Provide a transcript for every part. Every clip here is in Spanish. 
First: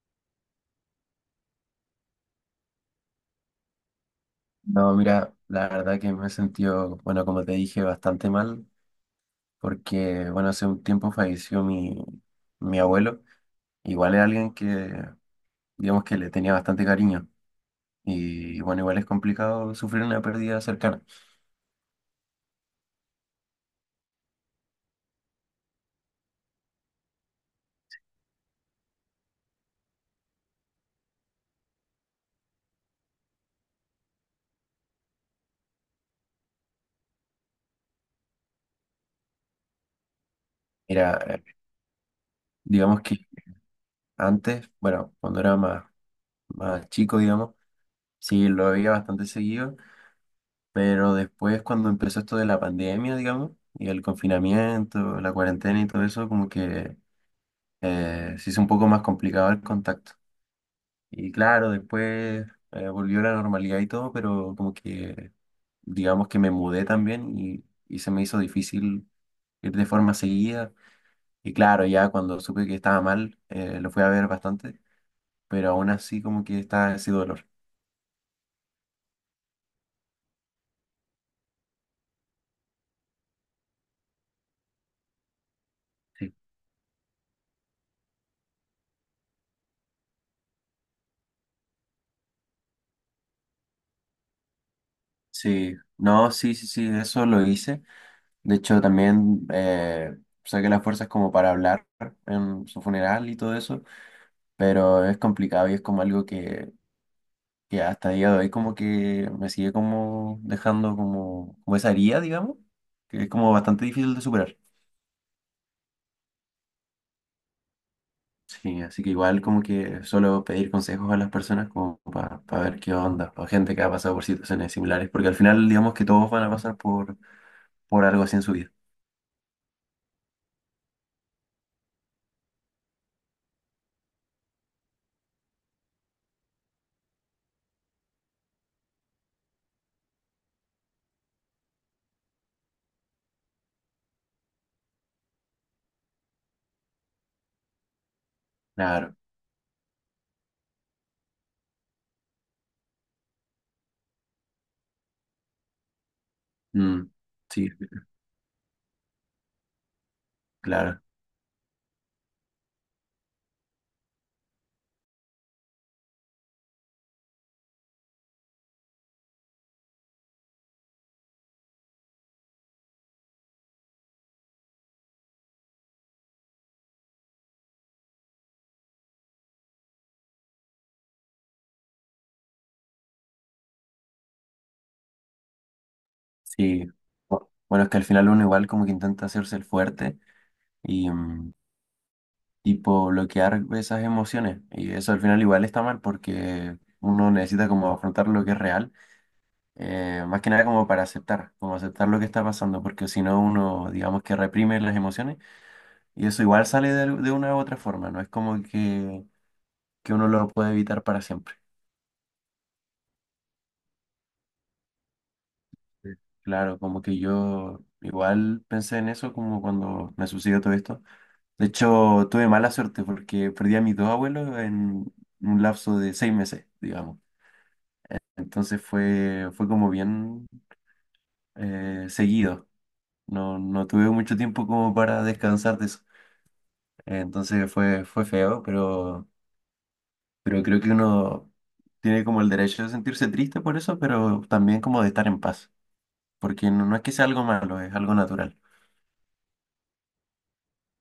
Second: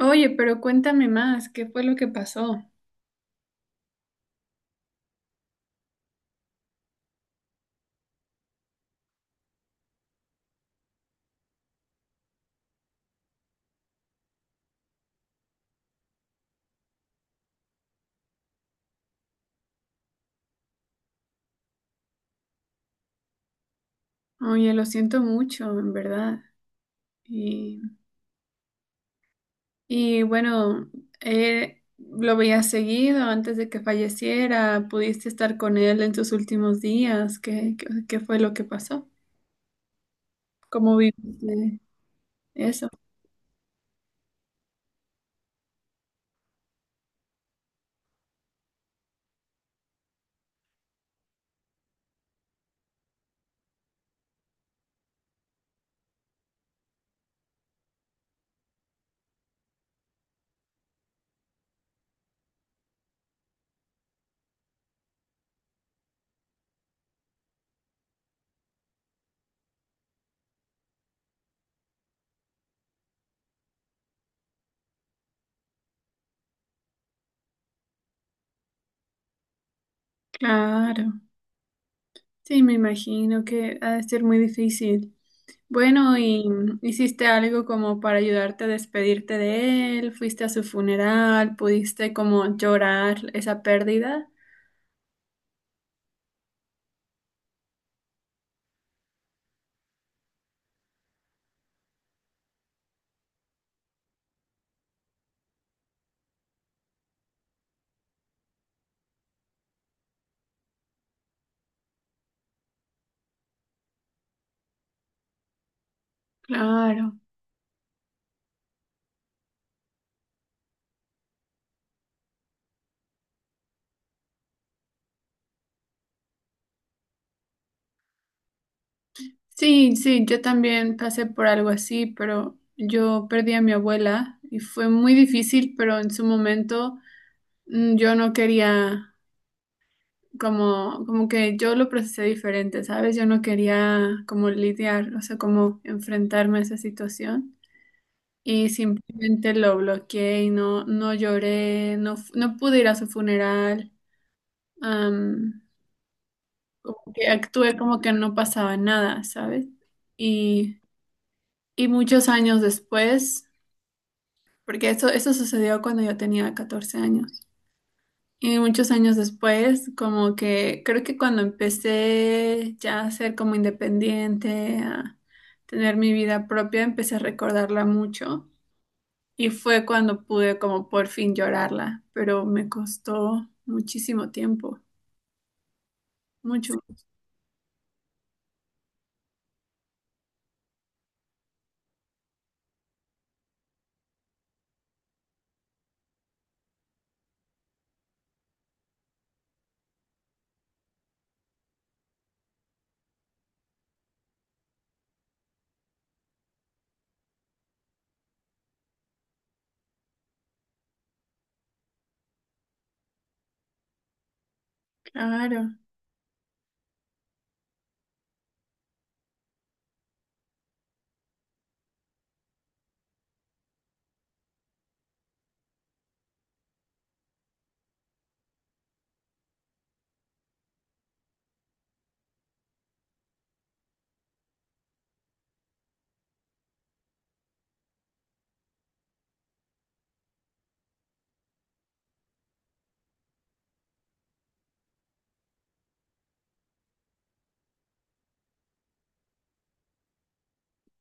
Oye, pero cuéntame más, ¿qué fue lo que pasó? No, mira, la verdad que me he sentido, bueno, como te dije, bastante mal, porque, bueno, hace un tiempo falleció mi abuelo, igual es alguien que, digamos que le tenía bastante cariño, y bueno, igual es complicado sufrir una pérdida cercana. Oye, lo siento mucho, en verdad. Y, y bueno, lo veías seguido antes de que falleciera, pudiste estar con él en sus últimos días, ¿qué fue lo que pasó? ¿Cómo Mira, viviste eso? digamos que antes, bueno, cuando era más chico, digamos, sí, lo veía bastante seguido, pero después cuando empezó esto de la pandemia, digamos, y el confinamiento, la cuarentena y todo eso, se hizo un poco más complicado el contacto. Y claro, después volvió la normalidad y todo, pero como que digamos que me mudé también y se me hizo difícil ir de forma seguida. Y claro, ya cuando supe que estaba mal, lo fui a ver bastante, pero aún así como que está ese dolor. Claro. Sí, me imagino que ha de ser muy difícil. Bueno, Sí. ¿y hiciste algo como para ayudarte a despedirte de él? ¿Fuiste a su funeral? ¿Pudiste como llorar esa pérdida? Sí, no, sí, sí, sí, eso lo hice. De hecho, también saqué las fuerzas como para hablar en su funeral y todo eso, pero es complicado y es como algo que hasta día de hoy como que me sigue como dejando como, como esa herida, digamos, que es como bastante difícil de superar. Claro. Sí, así que igual como que suelo pedir consejos a las personas como para ver qué onda, o gente que ha pasado por situaciones similares, porque al final digamos que todos van a pasar por algo así en su vida. Sí, sí, yo también pasé por algo así, pero yo perdí a mi abuela y fue muy difícil, pero en su momento yo no quería, como que yo lo procesé diferente, ¿sabes? Yo no quería como lidiar, o sea, como enfrentarme a esa situación. Y Claro, simplemente lo bloqueé y no lloré, no, no pude ir a su funeral. am, mm, Como que sí, actué como que no pasaba nada, ¿sabes? Y, claro, y muchos años después, porque eso sucedió cuando yo tenía 14 años. Y muchos años después, como que creo que cuando empecé ya a ser como independiente, a tener mi vida propia, empecé a recordarla mucho. Y fue cuando pude como por fin llorarla, pero me costó muchísimo tiempo, mucho, sí. Bueno, es que al final uno igual como que intenta hacerse el fuerte. Y, mm, Tipo bloquear esas emociones. Y eso al final igual está mal porque uno necesita como afrontar lo que es real, más que nada como para aceptar, como aceptar lo que está pasando, porque si no uno digamos que reprime las emociones y eso igual sale de una u otra forma, no es como que uno lo puede evitar para siempre. claro. Sí. Claro, como que yo igual pensé en eso como cuando me sucedió todo esto. De hecho, tuve mala suerte porque perdí a mis dos abuelos en un lapso de seis meses, digamos. Entonces fue como bien seguido. No, no tuve mucho tiempo como para descansar de eso. Entonces fue feo, pero creo que uno tiene como el derecho de sentirse triste por eso, pero también como de estar en paz. Porque no, no es que sea algo malo, es algo natural.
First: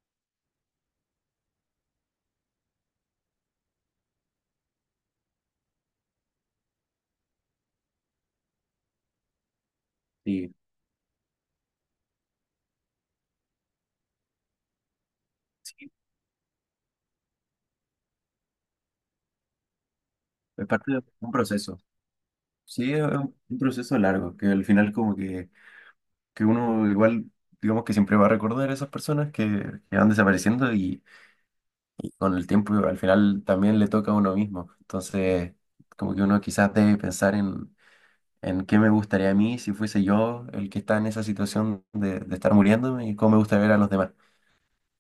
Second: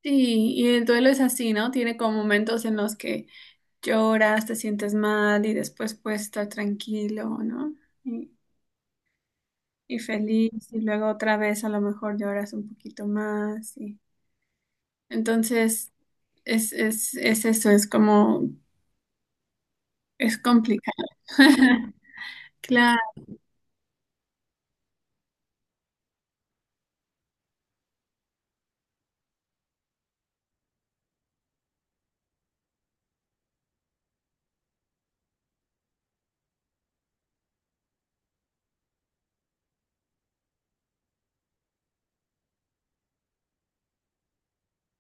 Sí, y el duelo es así, ¿no? Tiene como momentos en los que lloras, te sientes mal y después puedes estar tranquilo, ¿no? Y, y feliz Sí, y luego otra vez a lo mejor lloras un poquito más y sí, entonces es eso, es como, es es parte complicado. de un proceso. Sí, Claro, es un proceso largo, que al final como que uno igual, digamos que siempre va a recordar a esas personas que van desapareciendo con el tiempo al final también le toca a uno mismo. Entonces, como que uno quizás debe pensar en qué me gustaría a mí si fuese yo el que está en esa situación de estar muriéndome y cómo me gusta ver a los demás.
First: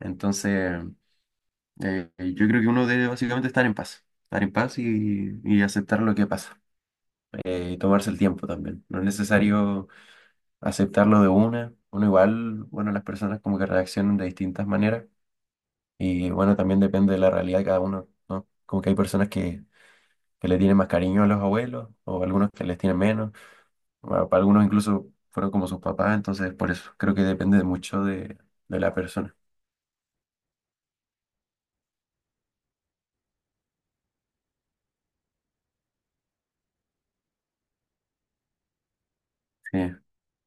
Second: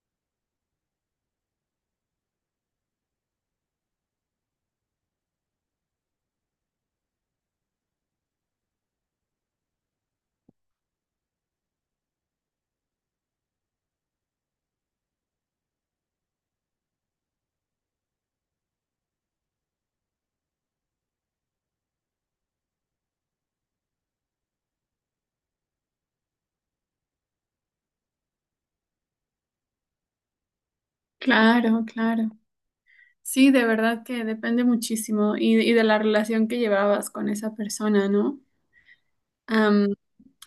Entonces, yo creo que uno debe básicamente estar en paz y aceptar lo que pasa, y tomarse el tiempo también. No es necesario aceptarlo de una. Uno igual, bueno, las personas como que reaccionan de distintas maneras. Y bueno, también depende de la realidad de cada uno, ¿no? Como que hay personas que le tienen más cariño a los abuelos o algunos que les tienen menos. Bueno, para algunos incluso fueron como sus papás, entonces por eso creo que depende de mucho de la persona. claro, claro. Sí, de verdad que depende muchísimo y de la relación que llevabas con esa persona, ¿no? Am, Sí,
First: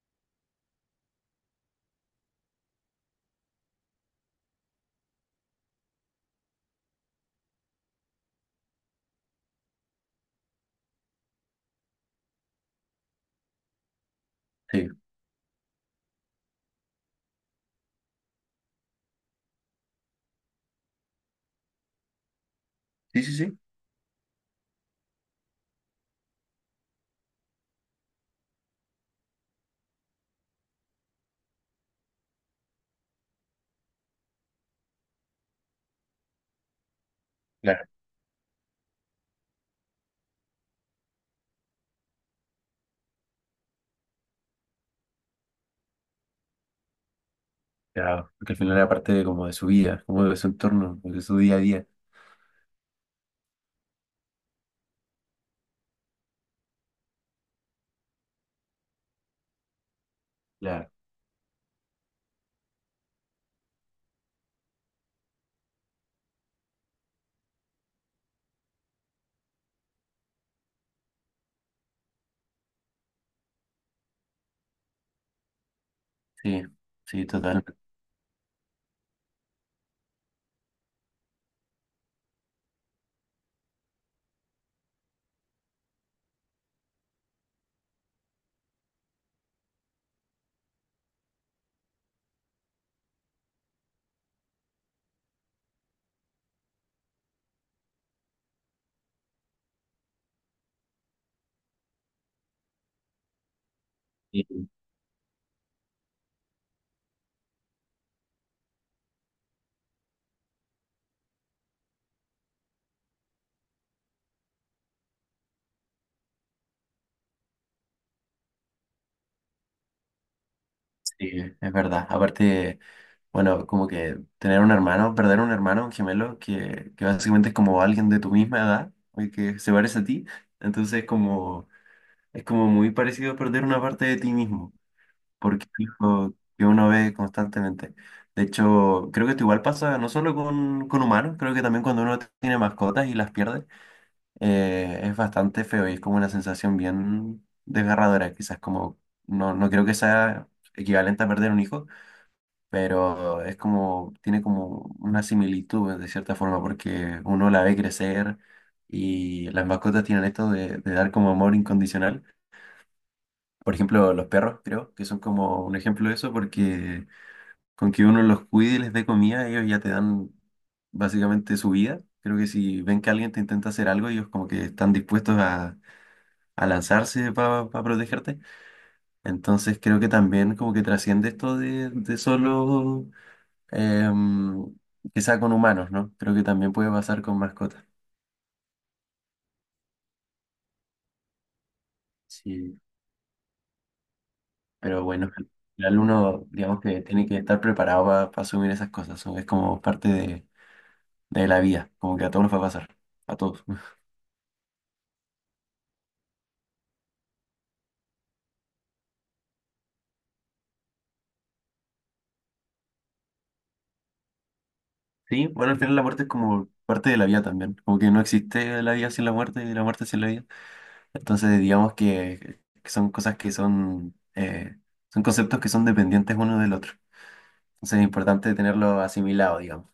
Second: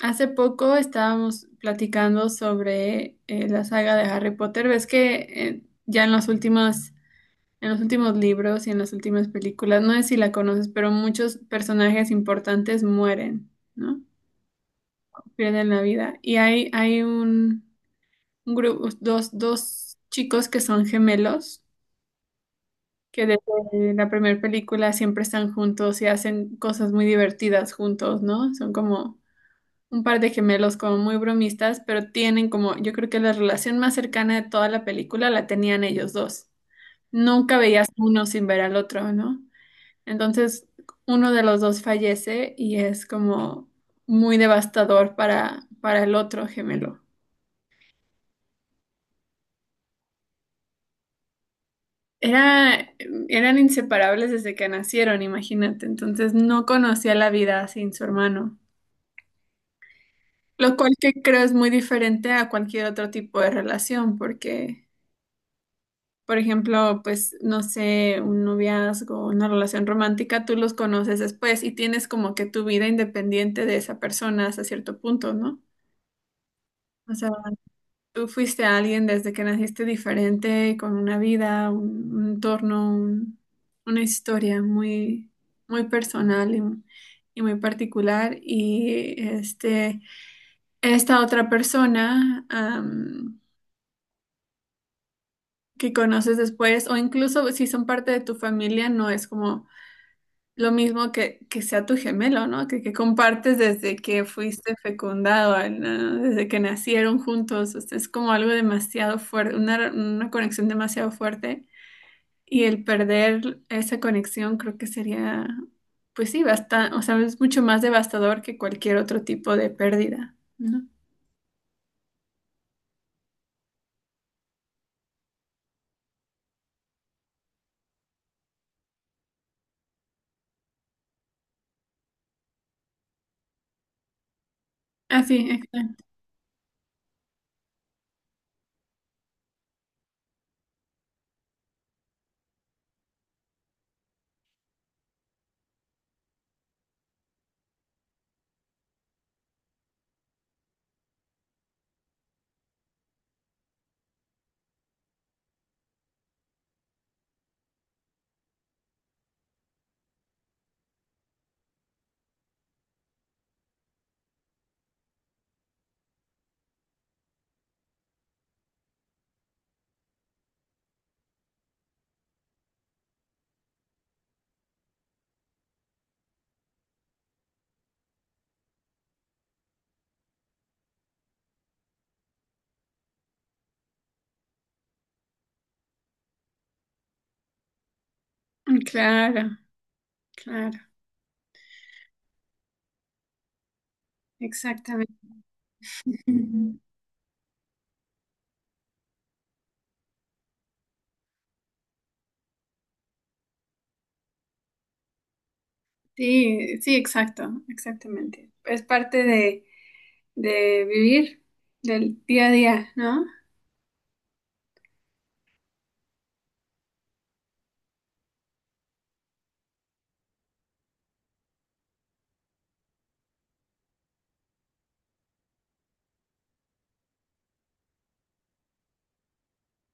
Hace poco estábamos platicando sobre la saga de Harry Potter. Ves que ya en los últimos libros y en las últimas películas, no sé si la conoces, pero muchos personajes importantes mueren, ¿no? sí, Pierden la vida. Y hay un grupo, dos chicos que son gemelos sí, que sí, sí, desde la primera película siempre están juntos y hacen cosas muy divertidas juntos, ¿no? Son como un par de gemelos como muy bromistas, pero tienen como, yo creo que la relación más cercana de toda la película la tenían ellos dos. Nunca claro. veías uno sin ver al otro, ¿no? Entonces, uno de los dos fallece y es como muy devastador para el otro gemelo. Claro, porque al final era parte de, como de su vida, como de su entorno, de su día a día. Era, eran inseparables desde que nacieron, imagínate. Entonces, no conocía la vida sin su hermano. Lo Claro, cual que creo es muy diferente a cualquier otro tipo de relación, porque, por ejemplo, pues, no sé, un noviazgo, una relación romántica, tú los conoces después y tienes como que tu vida independiente de esa persona hasta cierto punto, ¿no? sí, O sí, sea, total. tú fuiste alguien desde que naciste diferente, con una vida, un entorno, una historia muy, muy personal y muy particular. Y este, esta otra persona... que conoces después, o incluso si son parte de tu familia, no es como lo mismo que sea tu gemelo, ¿no? Que compartes desde que Sí, fuiste fecundado, ¿no? Desde que nacieron juntos, o sea, es como algo demasiado fuerte, una conexión demasiado fuerte, y el perder esa conexión creo que sería, pues sí, bastante, o sea, es mucho más devastador que cualquier otro tipo de pérdida, ¿no? sí, es verdad. Aparte, bueno, como que tener un hermano, perder un hermano, un gemelo, que básicamente es como alguien de tu misma edad, y que se parece a ti. Entonces, como es como muy parecido a perder una parte de ti mismo, Ah, sí, porque es exacto. algo que uno ve constantemente. De hecho, creo que esto igual pasa no solo con humanos, creo que también cuando uno tiene mascotas y las pierde, es bastante feo y es como una sensación bien desgarradora, quizás como, no, no creo que sea equivalente a perder un hijo, pero es como, tiene como una similitud de cierta forma, porque uno la ve crecer y las mascotas tienen esto de dar como amor incondicional. Por ejemplo, los perros, creo que son como un ejemplo de eso, porque con que uno los cuide y les dé comida, ellos ya te dan básicamente su vida. Creo que si ven que alguien te intenta hacer algo, ellos como que están dispuestos a lanzarse para protegerte. Entonces creo que también como que trasciende esto de solo em, que sea con humanos, ¿no? Creo que también puede pasar con mascotas. Claro, claro, Sí. Pero exactamente. bueno, al final uno, digamos que tiene que estar preparado para asumir esas cosas, ¿no? Es como parte de la vida, como que a todos nos va a pasar, a todos. Sí, sí, exacto, exactamente. Es parte de vivir del día a día, ¿no? Sí, bueno, al final la muerte es como parte de la vida también, como que no existe la vida sin la muerte y la muerte sin la vida. Entonces, digamos que son cosas que son conceptos que son dependientes uno del otro. Entonces, es importante tenerlo asimilado, digamos.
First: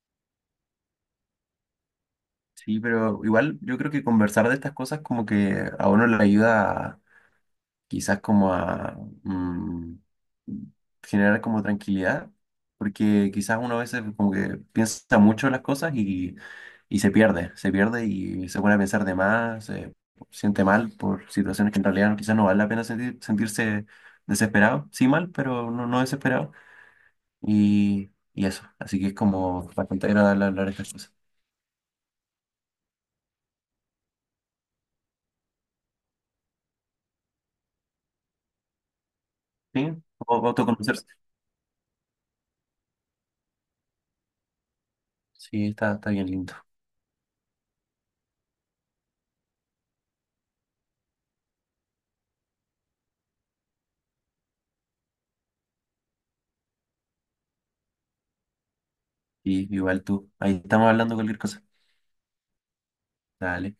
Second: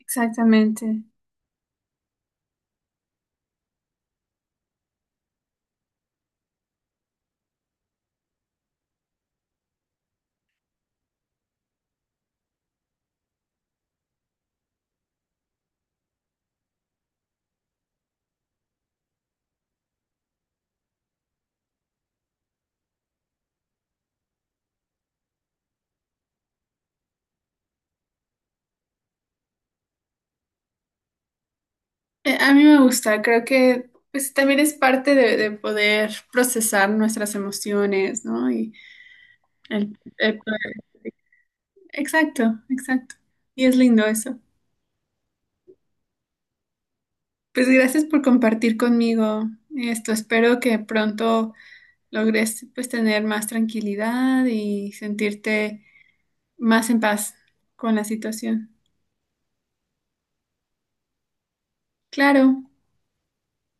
Exactamente. Sí, pero igual yo creo que conversar de estas cosas como que a uno le ayuda quizás como a mm, generar como tranquilidad, porque quizás uno a veces como que piensa mucho en las cosas y se pierde y se pone a pensar de más, se siente mal por situaciones que en realidad quizás no vale la pena sentirse desesperado, sí mal, pero no, no desesperado, y eso, así que es como bastante agradable hablar estas cosas. A mí me gusta, creo que pues también es parte de poder procesar nuestras emociones, ¿no? Y Sí, el, o autoconocerse. Exacto, exacto. Y es lindo eso. Sí, está, está bien lindo. Pues gracias por compartir conmigo esto. Espero que pronto logres pues tener más tranquilidad y sentirte más en paz con la situación. Y igual tú, ahí estamos hablando cualquier cosa. Claro. Dale.